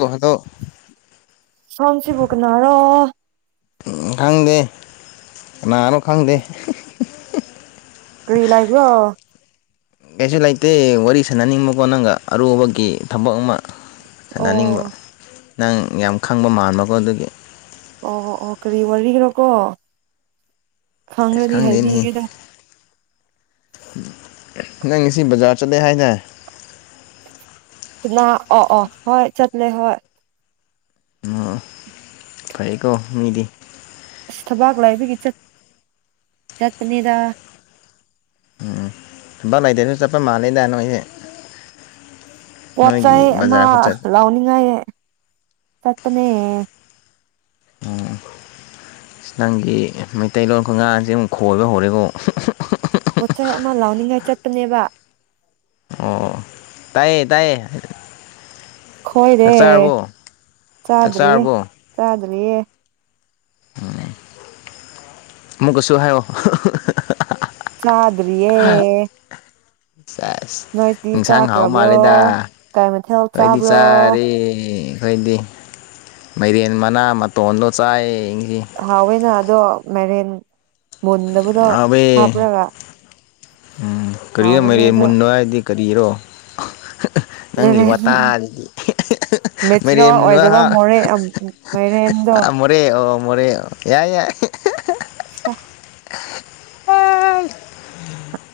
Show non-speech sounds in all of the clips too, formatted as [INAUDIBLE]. ꯍꯥꯜꯂꯣ [UNINTELLIGIBLE] ꯁꯁꯤꯕꯒꯅꯔꯣ ꯎ ꯈꯪꯗꯦ ꯀꯅꯥꯅꯣ ꯈꯪꯗꯦ ꯀꯔꯤ ꯂꯥꯏꯕ꯭ꯔꯣ ꯀꯩꯁꯨ ꯂꯩꯇꯦ ꯋꯥꯔꯤ ꯁꯥꯟꯅꯅꯤꯡꯕꯀꯣ ꯅꯪꯒ ꯑꯔꯨꯕꯒꯤ ꯊꯕꯛ ꯑꯃ ꯑꯣ ꯊꯥꯟꯅꯅꯤꯡꯕ ꯅꯪ ꯌꯥꯝ ꯈꯪꯕ ꯃꯥꯟꯕꯀꯣ ꯑꯗꯨꯒꯤ ꯑꯣ ꯑꯣ ꯀꯔꯤ ꯋꯥꯔꯤꯒꯅꯣꯀꯣ ꯈꯪꯗꯅꯦ ꯍꯥꯏꯕꯤꯒꯦꯗ ꯅꯪ ꯉꯁꯤ ꯕꯖꯥꯔ ꯆꯠꯂꯦ ꯍꯥꯏꯅ ꯑꯣ ꯑꯣ ꯍꯣꯏ ꯆꯠꯂꯦ ꯍꯣꯏ ꯑꯣ ꯐꯩꯀꯣ ꯃꯤꯗꯤ ꯑꯁ ꯊꯕꯥꯛ ꯂꯥꯏꯕꯒꯤꯠ ꯆꯠꯄꯅꯤꯗ ꯎꯝ ꯊꯨꯝꯕꯥ ꯂꯩꯇꯦꯁꯨ ꯆꯠꯄ ꯃꯥꯜꯂꯦꯗꯗꯥ ꯅꯣꯏꯁꯦ ꯄꯣꯠ ꯅꯣꯏꯒꯤ ꯆꯩꯩ ꯑꯃ ꯕꯖꯥꯔ ꯈꯨꯆꯠ ꯂꯥꯎꯅꯤꯡꯉꯥꯏ ꯆꯠꯄꯅꯦ ꯅꯪꯒꯤ ꯃꯩꯇꯩꯂꯣꯟ ꯈꯒꯥꯁꯦ ꯑꯃꯨꯛ ꯈꯣꯏꯕ ꯍꯧꯔꯦꯀꯣ ꯄꯣꯠꯆꯩ ꯑꯃ ꯂꯥꯎꯅꯤꯡꯉꯥꯏ ꯆꯠꯄꯅꯦꯕ ꯑꯣ ꯇꯥꯌꯦ ꯇꯥꯏꯌꯦ ꯈꯣꯏꯔꯦ ꯆꯥꯛ ꯆꯥꯔꯕꯣ ꯆꯥꯛ ꯆꯥꯗ꯭ꯔꯤꯌꯦ ꯆꯥꯔꯕꯣ ꯆꯥꯗ꯭ꯔꯤꯌꯦ [UNINTELLIGIBLE] ꯑꯃꯨꯛꯀꯁꯨ ꯍꯥꯏꯌꯣ ꯆꯗ꯭ꯌꯦꯦ ꯁ ꯏꯪꯁꯥꯡ ꯍꯥꯎ ꯆꯥꯈ꯭ꯔꯕ꯭ꯔꯣ ꯃꯥꯂꯦꯗ ꯀꯩ ꯃꯊꯦꯜ ꯀꯣꯏꯗꯤ ꯆꯥꯕ꯭ꯔꯣ ꯆꯥꯔꯦ ꯀꯣꯏꯗꯤ ꯃꯩꯔꯦꯟ ꯃꯅꯥ ꯃꯇꯣꯟꯗꯣ ꯆꯥꯏ ꯌꯦꯡꯁꯤ ꯍꯋꯦꯅ ꯑꯗꯣ ꯃꯥꯏꯔꯦꯟ ꯃꯗꯕꯨ ꯑꯕꯦ ꯎꯝ ꯀꯣ ꯍꯥꯎꯕꯅꯦ ꯃꯔꯤ ꯑꯗꯣ ꯃꯟꯅꯣꯗꯤ ꯀꯔꯤꯔꯣ ꯅꯪꯒꯤ ꯃꯦꯔꯦꯟ ꯋꯥꯇꯥꯁꯤꯒꯤ ꯃꯔꯦꯝ ꯃꯦꯆꯤꯌꯣꯔ ꯑꯣꯏꯗꯕ ꯃꯨꯅꯍ ꯃꯣꯔꯦ ꯃꯥꯏꯔꯦꯟꯗꯣ ꯃꯣꯔꯦ ꯑꯣ ꯃꯣꯔꯦ ꯌꯥꯏ ꯌꯥꯏ [UNINTELLIGIBLE]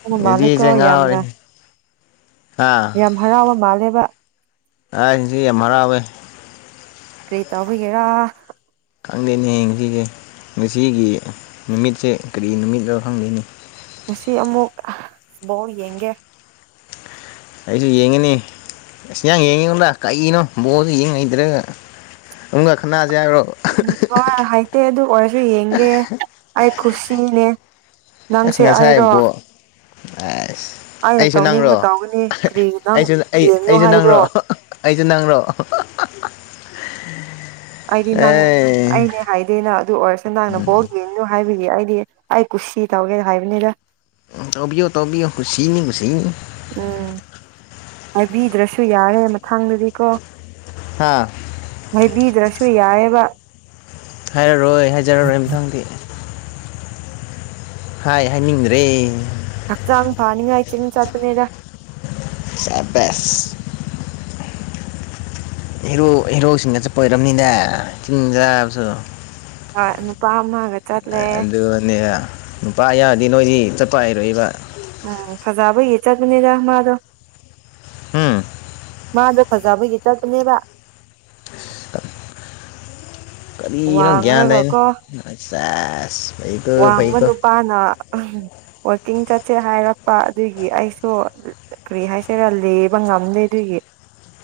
ꯕ ꯃꯥꯜꯂꯦꯀꯣ ꯉꯁꯤꯖꯦ ꯉꯥꯎꯔꯦ ꯌꯥꯝꯅ ꯍꯥ ꯌꯥꯝ ꯍꯔꯥꯎꯕ ꯃꯥꯜꯂꯦꯕ [UNINTELLIGIBLE] ꯌꯥꯝ ꯍꯔꯥꯎꯋꯦ ꯀ꯭ꯔꯦ ꯇꯧ ꯑꯣꯏꯒꯦꯔꯥ ꯈꯪꯗꯦꯅꯦ ꯍꯌꯦꯡꯁꯤꯁꯦ ꯉꯁꯤꯒꯤ ꯅꯨꯃꯤꯠꯁꯦ ꯀꯔꯤ ꯅꯨꯃꯤꯠꯅꯣ ꯈꯪꯗꯦꯅꯤ ꯉꯁꯤ ꯑꯃꯨꯛ ꯕꯣꯜ ꯌꯦꯡꯒꯦ ꯑꯩꯁꯨ ꯌꯦꯡꯉꯅꯤ ꯑꯁ ꯅꯪ ꯌꯦꯡꯉꯤꯉꯨꯗ ꯀꯅꯣ ꯕꯣꯔꯁꯨ ꯌꯦꯡ ꯍꯩꯗ꯭ꯔꯒ ꯅꯨꯡꯒ ꯈꯟꯅꯥꯁꯦ ꯍꯥꯏꯕꯔꯣ ꯎꯝ ꯍꯣꯏ ꯍꯥꯏꯇꯦ ꯑꯗꯨ ꯑꯣꯏꯔꯁꯨ ꯌꯦꯡꯒꯦ ꯑꯩ ꯈꯨꯁꯤꯅꯦ ꯑꯁ ꯅꯪꯁꯦ ꯉꯁꯥꯏ ꯑꯩꯔꯣ ꯕꯣꯜ ꯑꯁ ꯑꯩꯅ ꯑꯩꯁꯨ ꯅꯪꯔꯣ ꯇꯧꯅꯤꯡꯕ ꯇꯧꯒꯅꯤ ꯀꯔꯤ ꯅꯪ ꯑꯩꯁꯨ ꯑꯩ ꯌꯦꯡꯅꯨ ꯑꯩꯁꯨ ꯅꯪꯔꯣ ꯍꯥꯏꯕ꯭ꯔꯣ ꯑꯩꯁꯨ ꯅꯪ꯭ꯔꯣ ꯑꯩꯗꯤ ꯅꯪ ꯑꯦ ꯑꯩꯅꯦ ꯍꯥꯏꯗꯦꯅ ꯑꯗꯨ ꯑꯣꯏꯔꯁꯨ ꯅꯪꯅ ꯕꫭꯜ ꯌꯦꯡꯅꯨ ꯍꯥꯏꯕꯤꯒꯤ ꯑꯩꯗꯤ ꯑꯩ ꯀꯨꯁꯤ ꯇꯧꯒꯦꯗ ꯍꯥꯏꯕꯅꯤꯗ ꯇꫭꯕꯤꯌꯣ ꯇꫭꯕꯤꯌꯨ ꯀꯨꯁꯤꯅꯤ ꯀꯨꯁꯤꯅꯤ ꯎꯝ ꯍꯥꯏꯕꯤꯗ꯭ꯔꯁꯨ ꯌꯥꯔꯦ ꯃꯊꯪꯗꯗꯤꯀꯣ ꯍꯥꯥ ꯃꯣꯏꯕꯤꯗ꯭ꯔꯁꯨ ꯌꯥꯏꯑꯦꯕ ꯍꯥꯏꯔꯔꯣꯏ ꯍꯥꯏꯖꯔꯔꯣꯏ ꯃꯊꯪꯗꯤ ꯍꯥꯏ ꯍꯥꯏꯅꯤꯡꯗ꯭ꯔꯦ ꯍꯛꯆꯥꯡ ꯐꯥꯅꯤꯉꯥꯏ ꯆꯤꯡ ꯆꯠꯄꯅꯤꯗ ꯁꯕꯥꯁ ꯍꯤꯔꯣ ꯍꯤꯔꯣꯁꯤꯡꯒ ꯆꯠꯄꯣꯏꯔꯔꯕꯅꯤꯅꯦ ꯆꯤꯡ ꯆꯕꯁꯨ ꯑ ꯅꯨꯄꯥꯃꯒ ꯑꯗꯨꯅꯦ ꯅꯨꯄꯥ ꯌꯥꯌꯥꯗꯤ ꯅꯣꯏꯗꯤ ꯆꯠꯄ ꯍꯥꯏꯔꯣꯏꯕ ꯎꯝ ꯐꯖꯕ ꯌꯦ ꯆꯠꯕꯅꯤꯗ ꯃꯥꯗꯣ ꯎꯝ ꯃꯥꯗꯣ ꯐꯖꯕꯒꯤ ꯆꯠꯄꯅꯦꯕ ꯀꯔꯤꯅꯣ ꯒ꯭ꯌꯥꯟ ꯋꯥꯡꯉꯒ ꯇꯥꯏꯅꯦ ꯀꯣ ꯁꯦꯁ ꯐꯩꯀꯣ ꯋꯥꯡꯕ ꯐꯩꯀꯣ ꯅꯨꯄꯥꯅ ꯋꯥꯛꯀꯤꯡ ꯆꯠꯁꯦ ꯍꯥꯏꯔꯛꯄ ꯑꯗꯨꯒꯤ ꯑꯩꯁꯨ ꯀꯔꯤ ꯍꯥꯏꯁꯤꯦꯔꯥ ꯂꯦꯕ ꯉꯝꯗꯦ ꯑꯗꯨꯒꯤ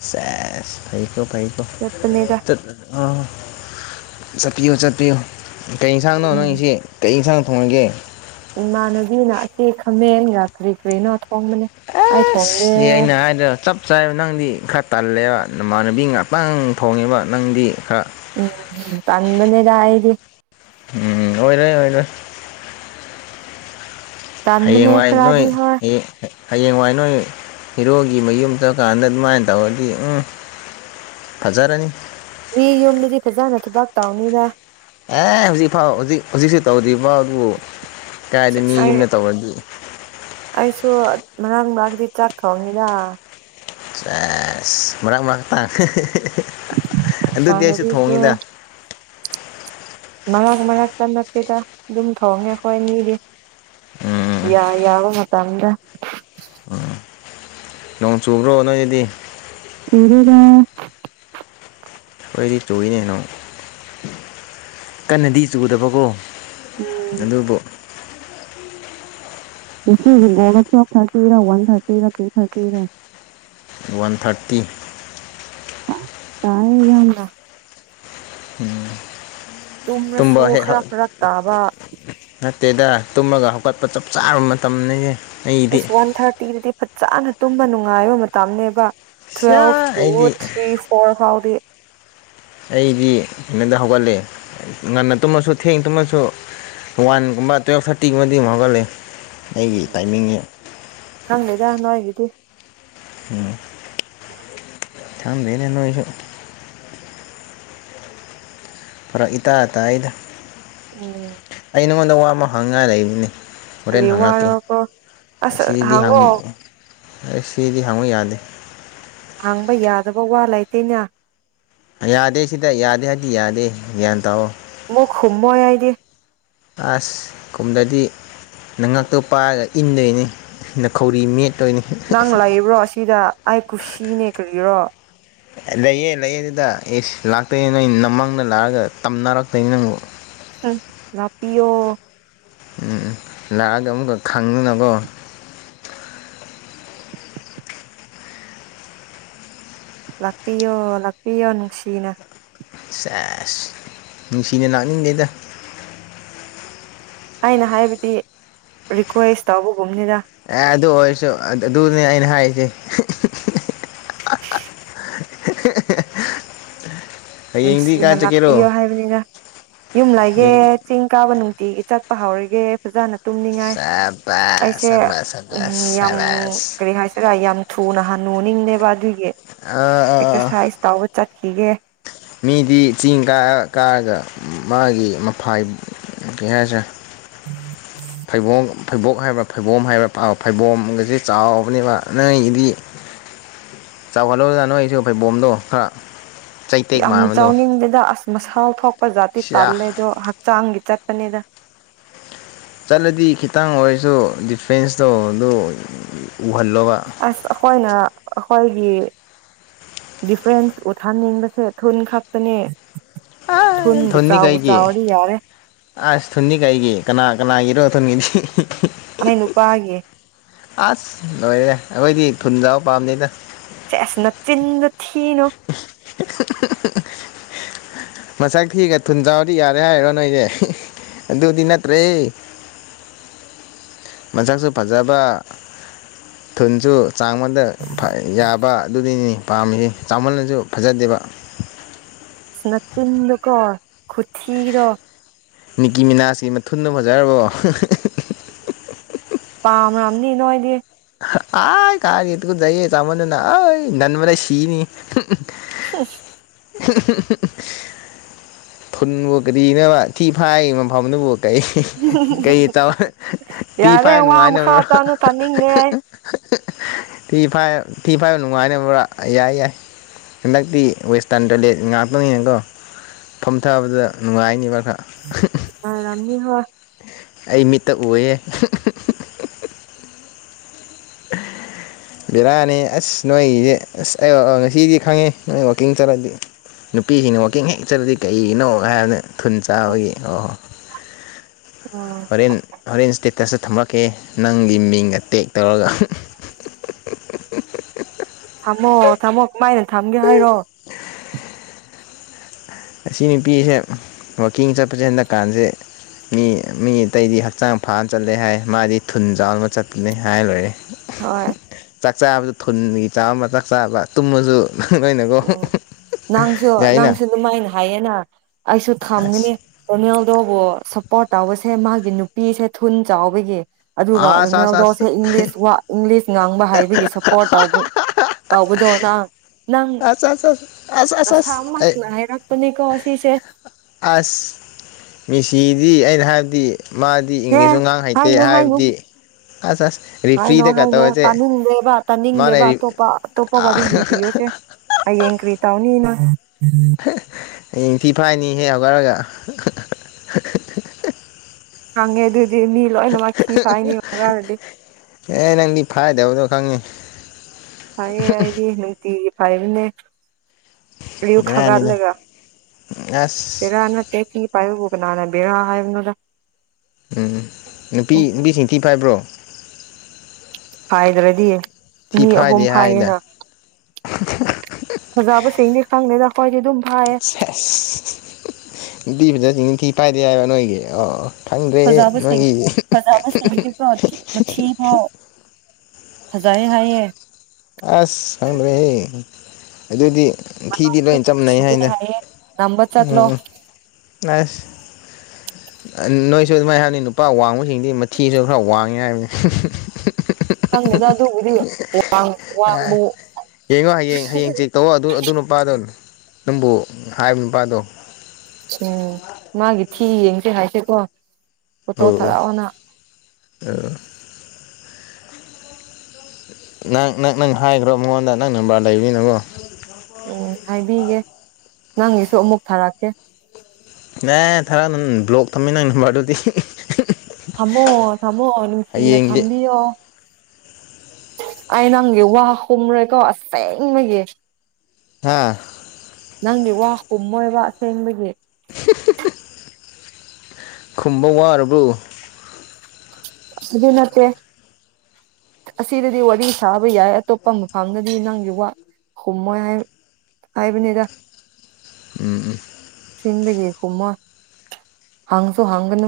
ꯁꯦꯁ ꯐꯩꯀꯣ ꯐꯩꯀꯣ ꯆꯠꯄꯅꯤꯗ ꯑꯥ ꯆꯠꯄꯤꯌꯨ ꯆꯠꯄꯤꯌꯨ ꯀꯩ ꯌꯦꯟꯁꯥꯡꯅꯣ ꯎꯝ ꯅꯪꯒꯤꯁꯤ ꯀꯩ ꯌꯦꯟꯁꯥꯡ ꯊꯣꯡꯉꯒꯦ ꯏꯃꯥꯟꯅꯕꯤꯅ ꯑꯁꯤ ꯈꯥꯃꯦꯟꯒ ꯀꯔꯤ ꯀ꯭ꯔꯤꯅꯣ ꯑꯁ ꯑꯩꯅ ꯍꯥꯏꯗ ꯆꯞ ꯆꯥꯏꯕ ꯅꯪꯗꯤ ꯈꯔ ꯇꯜꯂꯦꯕ ꯅꯃꯥꯟꯅꯕꯤ ꯉꯍꯥꯛꯇꯪ ꯐꯣꯡꯉꯦꯕ ꯅꯪꯗꯤ ꯈꯔ ꯎꯝ ꯄꯅꯦꯗꯥꯏꯔꯤꯦ ꯎꯝ ꯑꯣꯏꯔꯣꯏ ꯑꯣꯏꯔꯣꯏ ꯇꯟꯕꯅꯦ ꯍꯌꯦꯡꯋꯥꯏ ꯅꯣꯏ ꯈꯔꯗꯤ ꯍꯣꯏ ꯍꯌꯦꯡꯋꯥꯏ ꯅꯣꯏ ꯍꯤꯔꯣꯒꯤ ꯃꯌꯨꯝ ꯆꯠꯀꯥꯟꯗ ꯑꯗꯨꯃꯥꯏꯅ ꯇꯧꯔꯗꯤ ꯎꯝ ꯍꯖꯔꯥꯅꯤ ꯃꯤ ꯌꯨꯝꯗꯗꯤ ꯐꯖꯅ ꯊꯕꯛ ꯇꯧꯅꯤꯗ ꯑꯦ ꯍꯧꯖꯤꯛꯐꯥꯎ ꯍꯧꯖꯤꯛ ꯍꯧꯖꯤꯛꯁꯨ ꯇꯧꯗ꯭ꯔꯤꯐꯥꯎ ꯑꯗꯨꯕꯨ ꯀꯥꯏꯗ ꯑꯁ ꯃꯤ ꯑꯩ ꯌꯨꯝꯗ ꯇꯧꯔꯗꯤ ꯑꯩꯁꯨ ꯃꯔꯥꯡ ꯃꯔꯗꯤ ꯆꯥꯛ ꯊꯣꯡꯉꯤꯗ ꯑꯁ ꯃꯔꯛ ꯃꯔꯛ ꯇꯥꯦ ꯑꯗꯨꯗꯤ ꯑꯩꯁꯨ ꯏꯃꯥꯟꯅꯕꯤꯁꯨ ꯊꯣꯡꯉꯤꯗ ꯃꯔꯛ ꯃꯔꯛꯇ ꯅꯛꯇꯦꯗ ꯑꯗꯨꯝ ꯊꯣꯡꯉꯦ ꯑꯩꯈꯣꯏ ꯃꯤꯗꯤ ꯎꯝ ꯌꯥ ꯌꯕꯥ ꯃꯇꯝꯇ ꯎꯝ ꯅꯣꯡ ꯆꯨꯕ꯭ꯔꯣ ꯅꯣꯏꯒꯤꯗꯤ ꯀꯗꯒ ꯑꯩꯣꯏꯗꯤ ꯆꯨꯏꯅꯦꯅꯣ ꯀꯟꯅꯗꯤ ꯆꯨꯗꯕꯀꯣ ꯎꯝ ꯑꯗꯨꯕꯨ thirty one thirty two thirty one thirty ꯇꯥꯏꯌꯦ ꯌꯥꯝꯅ ꯎꯝ ꯇꯨꯝꯅꯁꯨ ꯈꯔ ꯐꯔꯛ ꯇꯥꯕ ꯅꯠꯇꯦꯗ ꯇꯨꯝꯃꯒ ꯍꯧꯀꯠꯄ ꯆꯞ ꯆꯥꯕ ꯃꯇꯝꯅꯦ ꯑꯦꯁ ꯋꯥꯟ ꯊꯥꯔꯇꯤꯗꯗꯤ ꯐꯖꯅ ꯇꯨꯝꯕ ꯅꯨꯡꯉꯥꯏꯕ ꯃꯇꯝꯅꯦꯕ ꯇ꯭ꯋꯦꯜ ꯁꯤꯌꯥ ꯇꯨ ꯑꯩꯗꯤ ꯊ꯭ꯔꯤ ꯐꯣꯔ ꯐꯥꯎꯗꯤ ꯑꯩꯗꯤ ꯀꯩꯅꯣꯗ ꯍꯧꯒꯠꯂꯦ ꯉꯟꯅ ꯇꯨꯝꯃꯁꯨ ꯊꯦꯡ ꯇꯨꯝꯃꯁꯨ ꯋꯥꯟꯒꯨꯝꯕ ꯇꯨꯌꯦꯜꯞ ꯊꯥꯔꯇꯤꯒꯨꯝꯕꯗꯤ ꯑꯃꯝꯛ ꯍꯧꯒꯠꯂ ꯑꯩꯒꯤ ꯇꯥꯏꯃꯤꯡꯁ ꯈꯪꯗꯦꯗ ꯅꯣꯏꯒꯤꯗꯤ꯫ ꯎꯝ ꯊꯝꯗꯦꯅꯦ ꯅꯣꯢꯁꯨ꯫ ꯐꯔꯛ ꯏꯇꯥ ꯇꯥꯌꯦꯗ ꯎꯝ ꯑꯩ ꯅꯉꯣꯟꯗ ꯋꯥ ꯑꯃ ꯍꯥꯡꯉꯥꯏ ꯂꯩꯕꯅꯦ꯫ ꯍꯣꯔꯦꯟ ꯀꯔꯤ ꯍꯥꯡꯉꯛꯀꯦ ꯋꯥꯔꯣꯀꯣ ꯑꯁ ꯑꯁꯤꯗꯤ ꯍ ꯍꯪꯉꯣ ꯑꯩ ꯁꯤꯗꯤ ꯍꯪꯕ ꯌꯥꯗꯦ ꯍꯥꯡꯕ ꯌꯥꯗꯕ ꯋꯥ ꯂꯩꯇꯦꯅ ꯌꯥꯗꯦ ꯁꯤꯗ ꯌꯥꯗꯦ ꯍꯥꯏꯗꯤ ꯌꯥꯗꯦ ꯒ꯭ꯌꯥꯟ ꯇꯥꯑꯣ ꯋꯣ ꯈꯨꯃꯣꯏ ꯑꯥꯏꯗꯤ꯫ ꯑꯥꯁ ꯀꯨꯝꯗꯗꯤ꯫ ꯅꯪꯉꯛꯇꯣ ꯄꯥꯏꯔꯒ ꯏꯟꯗꯣꯏꯅꯤ ꯅꯈꯧꯔꯤ ꯃꯦꯠ ꯅꯪ ꯂꯩꯕ꯭ꯔꯣ ꯑꯁꯤꯗ ꯑꯩ ꯀꯨꯁꯤꯅꯦ ꯀꯔꯤꯔꯣ꯫ ꯂꯩꯌꯦ ꯂꯩꯌꯦ ꯑꯗꯨꯗ ꯑꯦꯁ ꯂꯥꯛꯇꯣꯏꯅꯦ ꯅꯣꯏ ꯅꯃꯪꯗ ꯂꯥꯛꯑꯒ ꯇꯝꯅꯔꯛꯇꯣꯏꯅꯤ ꯅꯪꯕꯨ ꯎꯝ ꯂꯥꯛꯄꯤꯌꯣ꯫ ꯎꯝ ꯎꯝ ꯂꯥꯛꯑꯒ ꯑꯃꯨꯛꯀ ꯈꯪꯗꯅꯀꯣ꯫ ꯂꯥꯛꯄꯤꯌꯣ ꯂꯥꯛꯄꯤꯌꯣ ꯅꯨꯡꯁꯤꯅ ꯁꯦꯁ ꯅꯨꯡꯁꯤꯅ ꯂꯥꯛꯅꯤꯡꯗ‌ꯦꯗ ꯑꯩꯅ ꯍꯥꯏꯕꯗꯤ ꯔꯤꯀ꯭ꯋꯦꯁ ꯇꯧꯕꯒꯨꯝꯅꯤꯗ꯫ ꯑꯦ ꯑꯗꯨ ꯑꯣꯏꯔꯁꯨ ꯑꯗꯨꯅꯤ ꯑꯩꯅ ꯍꯥꯏꯁꯦ [UNINTELLIGIBLE] [UNINTELLIGIBLE] ꯅꯨꯡꯁꯤꯅ ꯂꯥꯛꯄꯤꯌꯣ ꯍꯥꯏꯕꯅꯤꯗ ꯌꯨꯝ ꯂꯥꯏꯒꯦ ꯍꯌꯦꯡꯗꯤ ꯆꯤꯡ ꯀꯥꯕ ꯅꯨꯡꯇꯤꯒꯤ ꯆꯠꯄ ꯍꯥꯎꯔꯒꯦ ꯐꯖꯅ꯫ ꯇꯨꯝꯅꯤꯡꯉꯥꯏ ꯁꯕꯥꯁ ꯑꯩꯁꯦ ꯁꯕꯥꯁ ꯎꯝ ꯁꯕꯥꯁ ꯌꯥꯝ ꯁꯕꯥꯁ ꯀꯔꯤ ꯍꯥꯏꯁꯤꯔꯥ ꯌꯥꯝ ꯊꯨꯅ ꯍꯟꯅꯨꯅꯤꯡꯗꯦꯕ ꯑꯗꯨꯒꯤ ꯑꯥ ꯑꯥ ꯑꯥ ꯑꯦꯛꯁꯔꯁꯥꯏꯁ ꯇꯧꯕ ꯆꯠꯈꯤꯒꯦ ꯃꯤꯗꯤ ꯆꯤꯡ ꯀꯥ ꯀꯥꯔꯒ ꯃꯥꯒꯤ ꯃꯐꯥꯏ ꯀꯩ ꯍꯥꯏꯁꯤꯔ [UNINTELLIGIBLE] ꯐꯩꯕꯣꯡ ꯐꯩꯕꯣꯛ ꯍꯥꯏꯕ꯭ꯔꯥ ꯐꯩꯕꯣꯝ ꯍꯥꯏꯕ꯭ꯔꯥ ꯄ ꯐꯩꯕꯣꯝꯒꯁꯦ ꯆꯥꯎꯕꯅꯦꯕ ꯅ‌ꯣꯏꯒꯤꯗꯤ꯫ ꯆꯥꯎꯍꯜꯂꯣꯗ ꯅꯣꯏꯁꯨ ꯐꯩꯕꯣꯝꯗꯣ ꯈꯔ꯫ ꯆꯩꯇꯦꯛ ꯌꯥꯝ ꯃꯥꯟꯕꯗꯣ ꯆꯥꯎꯅꯤꯡꯗꯦꯗ ꯑꯁ ꯃꯁꯥꯜ ꯊꯣꯛꯄ ꯖꯥꯇꯤ ꯁꯤꯌꯥ ꯇꯜꯂꯦꯗꯣ ꯍꯛꯆꯥꯡꯒꯤ ꯆꯠꯄꯅꯤꯗ ꯆꯠꯂꯗꯤ ꯈꯤꯇꯪ ꯑꯣꯏꯁꯨ ꯗꯤꯐ꯭ꯔꯦꯟꯁꯇꯣ ꯑꯗꯨ ꯎ ꯎꯍꯜꯂꯣꯕ꯫ ꯑꯁ ꯑꯩꯈꯣꯏꯅ ꯑꯩꯈꯣꯏꯒꯤ ꯗꯤꯐ꯭ꯔꯦꯟꯁ ꯎꯠꯍꯟꯅꯤꯡꯕꯁꯦ ꯊꯨꯟ ꯈꯛꯇꯅꯦ ꯊꯨꯟꯕꯨ ꯊꯨꯟꯗꯤ ꯆꯥꯎꯕꯨ ꯀꯩꯒꯤ ꯆꯥꯎꯔꯗꯤ ꯌꯥꯔꯦ ꯑꯁ ꯊꯨꯟꯗꯤ ꯀꯩꯒꯤ ꯀꯅꯥ ꯀꯅꯥꯒꯤꯔꯣ ꯊꯨꯟꯒꯤꯗꯤ ꯑꯩ ꯅꯨꯄꯥ ꯒꯤ ꯑꯁ ꯂꯣꯏꯔꯦ ꯑꯈꯣꯏꯗꯤ ꯊꯨꯟ ꯖꯥꯎ ꯄꯥꯝꯗꯦꯗ꯫ ꯁꯦꯁ ꯅꯆꯤꯟꯗ‌ꯣ ꯊꯤꯅꯣ [UNINTELLIGIBLE] ꯃꯁꯛ ꯊꯤꯒ ꯊꯨꯟꯆꯥꯎꯔꯗꯤ ꯌꯥꯔꯦ ꯍꯥꯏꯔꯤꯔꯣ ꯅꯣꯏꯁꯦ ꯑꯗꯨꯗꯤ ꯅꯠꯇ꯭ꯔꯦ꯫ ꯃꯁꯛꯁꯨ ꯐꯖꯕ ꯊꯨꯟꯁꯨ ꯆꯥꯡꯃꯗ꯫ ꯌꯥꯕ ꯑꯗꯨꯅꯤꯅ‌ꯦ ꯄꯥꯝꯃꯤꯁꯤ ꯆꯥꯎꯃꯜꯂꯁꯨ ꯐꯖꯗꯦꯕ ꯅꯆꯤꯟꯗꯣ ꯀꯣ ꯈꯨꯊꯤꯗꯣ꯫ ꯅꯤꯀꯤ ꯃꯤꯅꯥꯁꯀꯤ ꯃꯊꯨꯟꯗꯣ ꯐꯖꯔꯕꯣ꯫ ꯄꯥꯝ ꯔꯝꯅꯤ ꯅꯣꯏꯗꯤ꯫ ꯑꯥꯏ ꯀꯥꯏ ꯇꯨꯀꯆꯩꯌꯦ ꯆꯥꯎꯃꯟꯗꯅ ꯑꯥꯏ ꯅꯟꯕꯗꯥ ꯑꯩ ꯁꯤꯅꯤ ꯍꯨꯞ [UNINTELLIGIBLE] ꯊꯨꯟꯕꯨ ꯀꯔꯤꯅ‌ꯣꯕ ꯊꯤ ꯐꯥꯏ ꯃꯐꯝꯗꯨꯕꯨ ꯀꯩ ꯀꯩ ꯇꯧ ꯇꯤ ꯌꯥꯔꯦ ꯐꯥꯏ ꯋꯥ ꯃꯈꯥ ꯅꯨꯡꯉꯥꯏꯅꯕ꯭ꯔꯣ [UNINTELLIGIBLE] ꯊꯤ ꯐꯥꯏ ꯊꯤ ꯐꯥꯏꯕ ꯅꯨꯡꯉꯥꯏꯅꯕ꯭ꯔꯥ ꯌꯥꯏ ꯌꯥꯏ ꯍꯟꯗꯛꯇꯤ ꯋꯦꯁꯇꯥꯔꯟ ꯇꯣꯏꯂꯦꯠ ꯉꯥꯛꯇꯅꯤꯅꯀꯣ꯫ ꯐꯝ ꯊꯥꯕꯗ ꯅꯨꯡꯉꯥꯏꯅꯦꯕ ꯈꯔ ꯄꯥꯜꯔꯝꯅꯤꯍꯣꯏ꯫ ꯑꯩ ꯃꯤꯠꯇ ꯎꯌꯦ ꯑ [UNINTELLIGIBLE] ꯕꯦꯔꯥꯅꯤ ꯑꯁ ꯅꯣꯏꯒꯤꯁꯦ ꯑꯁ ꯑꯩ ꯉꯁꯤꯗꯤ ꯈꯪꯉꯦ ꯅꯣꯏ ꯋꯥꯛꯀꯤꯡ ꯆꯠꯂꯗꯤ ꯅꯨꯄꯤꯁꯤꯡꯅ ꯋꯥꯛꯀꯤꯡ ꯍꯦꯛ ꯆꯠꯂꯗꯤ ꯀꯩꯒꯤꯅꯣ ꯍꯥꯏꯕꯗ ꯊꯨꯟ ꯎꯝ ꯆꯥꯎꯕꯒꯤ ꯑꯣ ꯎꯝ ꯍꯣꯔꯦꯟ ꯍꯣꯔꯦꯟ ꯏꯁꯇꯦꯇꯁꯇ ꯊꯝꯃꯛꯀꯦ ꯅꯪꯒꯤ ꯃꯤꯡꯒ ꯇꯦꯛ ꯇꯧꯔꯒ [INAUDIBLE] ꯊꯝꯃꯣ ꯊꯥꯝꯃꯣ ꯀꯃꯥꯏꯅ ꯊꯝꯒꯦ ꯍꯥꯏꯔꯣ ꯑꯁꯤ ꯅꯨꯄꯤꯁꯦ ꯋꯥꯛꯀꯤꯡ ꯆꯠꯄꯁꯦ ꯍꯟꯗꯛꯀꯥꯟꯁꯦ꯫ ꯃꯤ ꯃꯤ ꯑꯇꯩꯗꯤ ꯍꯛꯆꯥꯡ ꯐꯅ ꯆꯠꯂꯦ ꯍꯥꯏ ꯃꯥꯗꯤ ꯊꯨꯟ ꯆꯥꯎꯅꯕ ꯆꯠꯄꯅꯤ ꯍꯥꯏ ꯂꯣꯏꯔꯦ꯫ ꯍꯣꯏ꯫ ꯆꯥꯛ ꯆꯥꯕꯗꯨ ꯊꯨꯟꯒꯤ ꯆꯥꯡ ꯆꯥꯎꯅꯕ ꯆꯥꯛ ꯆꯥꯕ ꯇꯨꯝꯕꯁꯨ ꯎꯝ ꯅꯪꯁꯨ ꯌꯥꯏꯅ ꯅꯪꯁꯨ ꯑꯗꯨꯃꯥꯏꯅ ꯍꯥꯏꯌꯦꯅ ꯑꯩꯁꯨ ꯊꯝꯒꯅꯤ꯫ ꯔ‌ꯣꯅꯥꯜꯗꯨꯕꯨ ꯁꯞꯄꯣꯔꯠ ꯇꯧꯕꯁꯦ ꯃꯥꯒꯤ ꯅꯨꯄꯤꯁꯦ ꯊꯨꯟ ꯆꯥꯎꯕꯒꯤ ꯑꯗꯨꯒ ꯑꯁ ꯑꯁ ꯑꯁ ꯔ‌ꯣꯅꯥꯜꯗꯣꯁ‌ꯦ ꯏꯪꯂꯤꯁ ꯋꯥ ꯏꯪꯂꯤꯁ ꯉꯥꯡꯕ ꯍꯥꯏꯕꯒꯤ ꯁꯄꯣꯔꯠ ꯇꯕ ꯇꯧꯕꯗꯣ ꯅꯪ ꯅꯪ ꯑ ꯑꯁ ꯑꯁ ꯑꯁ ꯑꯁ ꯑꯁ ꯑꯩ ꯄꯅꯤꯀꯣ ꯉꯁꯤꯁꯦ ꯑꯁ ꯃ‌ꯦꯁꯤꯗꯤ ꯑꯩꯅ ꯍꯥꯏꯕꯗꯤ ꯃꯥ ꯗꯤ ꯍꯦ ꯏꯪꯂꯤꯁꯁꯨ ꯉꯥꯡ ꯍꯩꯇꯦ ꯍꯥꯏꯅꯨ ꯍꯥꯏꯅꯨ ꯍꯥꯏꯕꯗꯤ ꯑꯁ ꯑꯁ ꯍꯥꯏꯅꯣ ꯔꯤꯐ꯭ꯔꯤꯗꯒ ꯍꯥꯏꯅꯣ ꯇꯧꯔꯁꯦ ꯇꯥꯅꯤꯡꯗꯦꯕ ꯃꯥꯅ ꯇꯥꯅꯤꯡꯗꯦꯕ ꯑꯇꯣꯞꯄ ꯑꯇꯣꯞꯄ ꯋꯥꯔꯤ ꯂꯤꯕꯤꯌꯣꯁꯦ ꯍꯌꯦꯡ ꯀ꯭ꯔꯤ ꯇꯧꯅꯤ ꯅꯪ ꯍꯌꯦꯡ ꯊꯤ ꯐꯥꯏꯅꯤ ꯍꯦꯛ ꯍꯧꯒꯠꯔꯒ ꯈꯪꯉꯦ ꯑꯗꯨꯗꯤ ꯃꯤ ꯂꯣꯏꯅꯃꯛ ꯊꯤ ꯐꯥꯏꯅꯤ ꯍꯧꯒꯠꯂꯗꯤ ꯑꯦ ꯅꯪꯗꯤ ꯐꯥꯏꯗꯕꯗꯣ ꯈꯪꯉꯤ ꯐꯥꯏꯌꯦ ꯑꯩꯗꯤ ꯅꯨꯡꯇꯤꯒꯤ ꯐꯥꯏꯕꯅꯦ꯫ ꯑꯌꯨꯛ ꯕꯦꯔꯥꯅꯤꯗ ꯍꯧꯒꯠꯂꯒ ꯑꯁ ꯍ‌ꯦꯔꯥ ꯑꯦ ꯄꯤ ꯄꯥꯏꯕꯕꯨ ꯀꯅꯥꯅ ꯕ‌ꯦꯔꯥ ꯍꯥꯏꯕꯅꯤꯗ ꯎꯝ ꯅꯨꯄꯤ ꯅꯨꯄꯤꯁꯤꯡ ꯊꯤ ꯐꯥꯏꯕ꯭ꯔꯣ ꯐꯥꯏꯗ꯭ꯔꯗꯤ ꯊꯤ ꯑꯅꯤ ꯑꯍꯨꯝ ꯐꯥꯏꯗꯦ ꯍꯥꯏꯗ ꯐꯥꯏꯌꯦꯅ [UNINTELLIGIBLE] ꯐꯖꯕꯁꯤꯡꯗꯤ ꯈꯪꯗꯦꯗ ꯈꯣꯏꯗꯤ ꯑꯗꯨꯝ ꯐꯥꯏꯌꯦ꯫ ꯑꯁ ꯅꯨꯄꯤ ꯐꯖꯕꯁꯤꯡꯗꯤ ꯊꯤ ꯐꯥꯏꯗꯦ ꯍꯥꯏꯔ‌ꯣ ꯅꯣꯏꯒꯤ ꯑꯣ ꯈꯪꯗ꯭ꯔꯦꯍꯦ ꯐꯖꯥꯕꯁꯤꯡ ꯅꯣꯏꯒꯤ ꯐꯖꯕ ꯁꯤꯡꯗꯤꯀꯣ ꯃꯊꯤꯐꯥꯎ ꯐꯖꯩ ꯍꯥꯏꯌꯦ ꯑꯁ ꯈꯪꯗ꯭ꯔꯦꯍꯦ ꯑꯗꯨꯗꯤ꯫ ꯊꯤꯗꯤ ꯂꯣꯏ ꯆꯞ ꯃꯟꯅꯩ ꯅꯨꯡꯁꯤꯌꯦ ꯍꯥꯏꯗ ꯍꯥꯏꯌꯦ ꯅꯝꯕ ꯆꯠꯂꯣ ꯎꯝ ꯎꯝ ꯑꯁ ꯅꯣꯏꯁꯨ ꯑꯗꯨꯃꯥꯏꯅ ꯍꯥꯏꯕꯅꯤ ꯅꯨꯄꯥ ꯋꯥꯡꯕꯁꯤꯡꯗꯤ ꯃꯊꯤꯁꯨ ꯈꯔ ꯋꯥꯡꯉꯤ ꯍꯥꯏꯕꯅꯤ꯫ ꯈꯪꯗꯦꯗ ꯑꯗꯨꯕꯨꯗꯤ ꯋꯥ ꯌꯦꯡꯉꯣ ꯍꯌꯦꯡ ꯍꯌꯦꯡ ꯆꯦꯛ ꯇꯧ ꯑꯗꯨ ꯑꯗꯨ ꯄꯥꯗꯣ ꯅꯪꯕꯨ ꯍꯥꯏꯕ ꯅꯨꯄꯥꯗꯣ꯫ ꯎꯝ ꯃꯥꯒꯤ ꯊꯤ ꯌꯦꯡꯁꯦ ꯍꯥꯏꯁꯦꯀꯣ꯫ ꯎꯝ ꯐꯣꯇꯣ ꯎꯝ ꯊꯥꯔꯛꯑꯣꯅ ꯑꯣ ꯅꯪ ꯅꯪ ꯅꯪ ꯍꯥꯏꯈ꯭ꯔꯣ ꯃꯉꯣꯟꯗ ꯅꯪ ꯅꯝꯕꯔ ꯂꯩꯕꯅꯤꯅꯀ‌ꯣ ꯎꯝ ꯍꯥꯏꯕꯤꯒꯦ ꯅꯪꯒꯤꯁꯨ ꯑꯃꯨꯛ ꯊꯥꯔꯛꯀꯦ [INAUDIBLE] ꯕꯂꯣꯛ ꯊꯝꯃꯦ ꯅꯪ ꯅꯝꯕꯔ ꯗꯨꯗꯤ ꯊꯝꯃꯣ ꯊꯝꯃꯣ ꯅꯨꯡꯁꯤꯅ ꯍꯌꯦꯡꯗꯤ ꯊꯝꯕꯤꯌꯣ ꯑꯩ ꯅꯪꯒꯤ ꯋꯥ ꯈꯨꯝꯈꯔ‌ꯦꯀꯣ ꯑꯁꯦꯡꯕꯒꯤ ꯍꯥꯥ ꯅꯪꯗꯤ ꯋꯥ ꯈꯨꯝꯃꯣꯏꯕ ꯑꯁꯦꯡꯕꯒꯤ [UNINTELLIGIBLE] ꯈꯨꯝꯕ ꯋꯥꯔꯕꯣ ꯑꯗꯨꯏ ꯅꯠꯇꯦ ꯑꯁꯤꯗꯗꯤ ꯋꯥꯔꯤ ꯁꯥꯕ ꯌꯥꯏ ꯑꯇꯣꯞꯄ ꯃꯐꯝꯗꯗꯤ ꯅꯪꯒꯤ ꯋꯥ ꯈꯨꯝꯃꯣꯏ ꯍꯥꯏ ꯍꯥꯏꯕꯅ‌ꯦꯗꯥ ꯎꯝ ꯎꯝ ꯁꯦꯡꯕꯒꯤ ꯈꯨꯝꯃꯣꯏ ꯍꯥꯡꯁꯨ ꯍꯪꯒꯅꯨ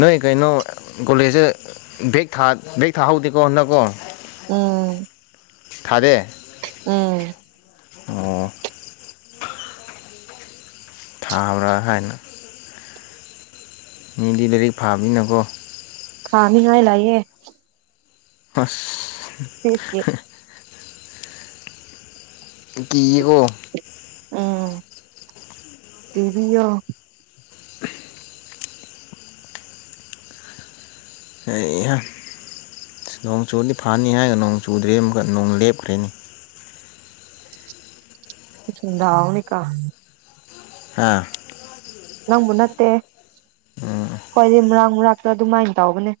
ꯅꯣꯏ ꯀꯩꯅꯣ ꯒꯣꯂꯦꯖꯁꯦ ꯕꯦꯛ ꯕꯦꯛ ꯊꯥꯍꯧꯗꯦꯀꯣ ꯍꯥꯟꯗꯛꯀꯣ ꯎꯝ ꯊꯥꯗꯦ ꯎꯝ ꯑꯣ ꯊꯥꯕ꯭ꯔꯥ ꯍꯥꯏꯅ ꯃꯤꯗꯤ ꯂꯥꯏꯔꯤꯛ ꯐꯥꯕꯅꯤꯅꯀꯣ [INAUDIBLE] ꯂꯩꯌꯦ ꯑꯁ [INAUDIBLE] ꯀꯤꯌꯦꯀꯣ ꯎꯝ ꯀꯤꯕꯤꯌꯣ [INAUDIBLE] ꯍꯩꯍꯥ ꯑꯁ ꯅꯣꯡ ꯆꯨꯗꯤ ꯐꯅꯤ ꯍꯥꯏꯔꯒ ꯅꯣꯡ ꯆꯨꯗ꯭ꯔꯦ ꯑꯃꯨꯛꯀ ꯅꯣꯡ ꯂꯦꯞꯈ꯭ꯔꯦꯅꯦ [UNINTELLIGIBLE] ꯗꯥꯎꯅꯤꯀꯥ ꯍꯥꯥ ꯅꯪꯕꯨ ꯅꯠꯇꯦ ꯈꯣꯏꯗꯤ ꯃꯔꯥꯡ ꯃꯔꯥꯛꯇ ꯑꯗꯨꯃꯥꯏꯅ ꯇꯧꯕꯅꯦ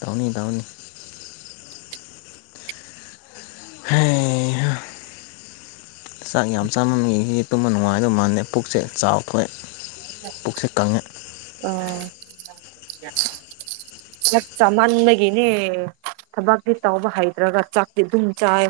ꯇꯧꯅꯤ ꯇꯧꯅꯤ ꯍꯩꯍꯥ ꯆꯥꯛ ꯌꯥꯝ ꯆꯥꯃꯟꯕꯒꯤ ꯇꯨꯝꯕ ꯅꯨꯡꯉꯥꯏꯗꯧ ꯃꯜꯂꯦ ꯄꯨꯛꯁꯦ ꯆꯥꯎ [INAUDIBLE] ꯄꯨꯛꯁꯦ ꯀꯪꯉꯦ ꯑꯥ [UNINTELLIGIBLE] ꯆꯥꯛ ꯆꯥꯃꯟꯕꯒꯤꯅꯦ ꯊꯕꯛꯇꯤ ꯇꯧꯕ ꯍꯩꯇꫪꯒ ꯆꯥꯛꯇꯤ ꯑꯗꯨꯝ ꯆꯥꯏ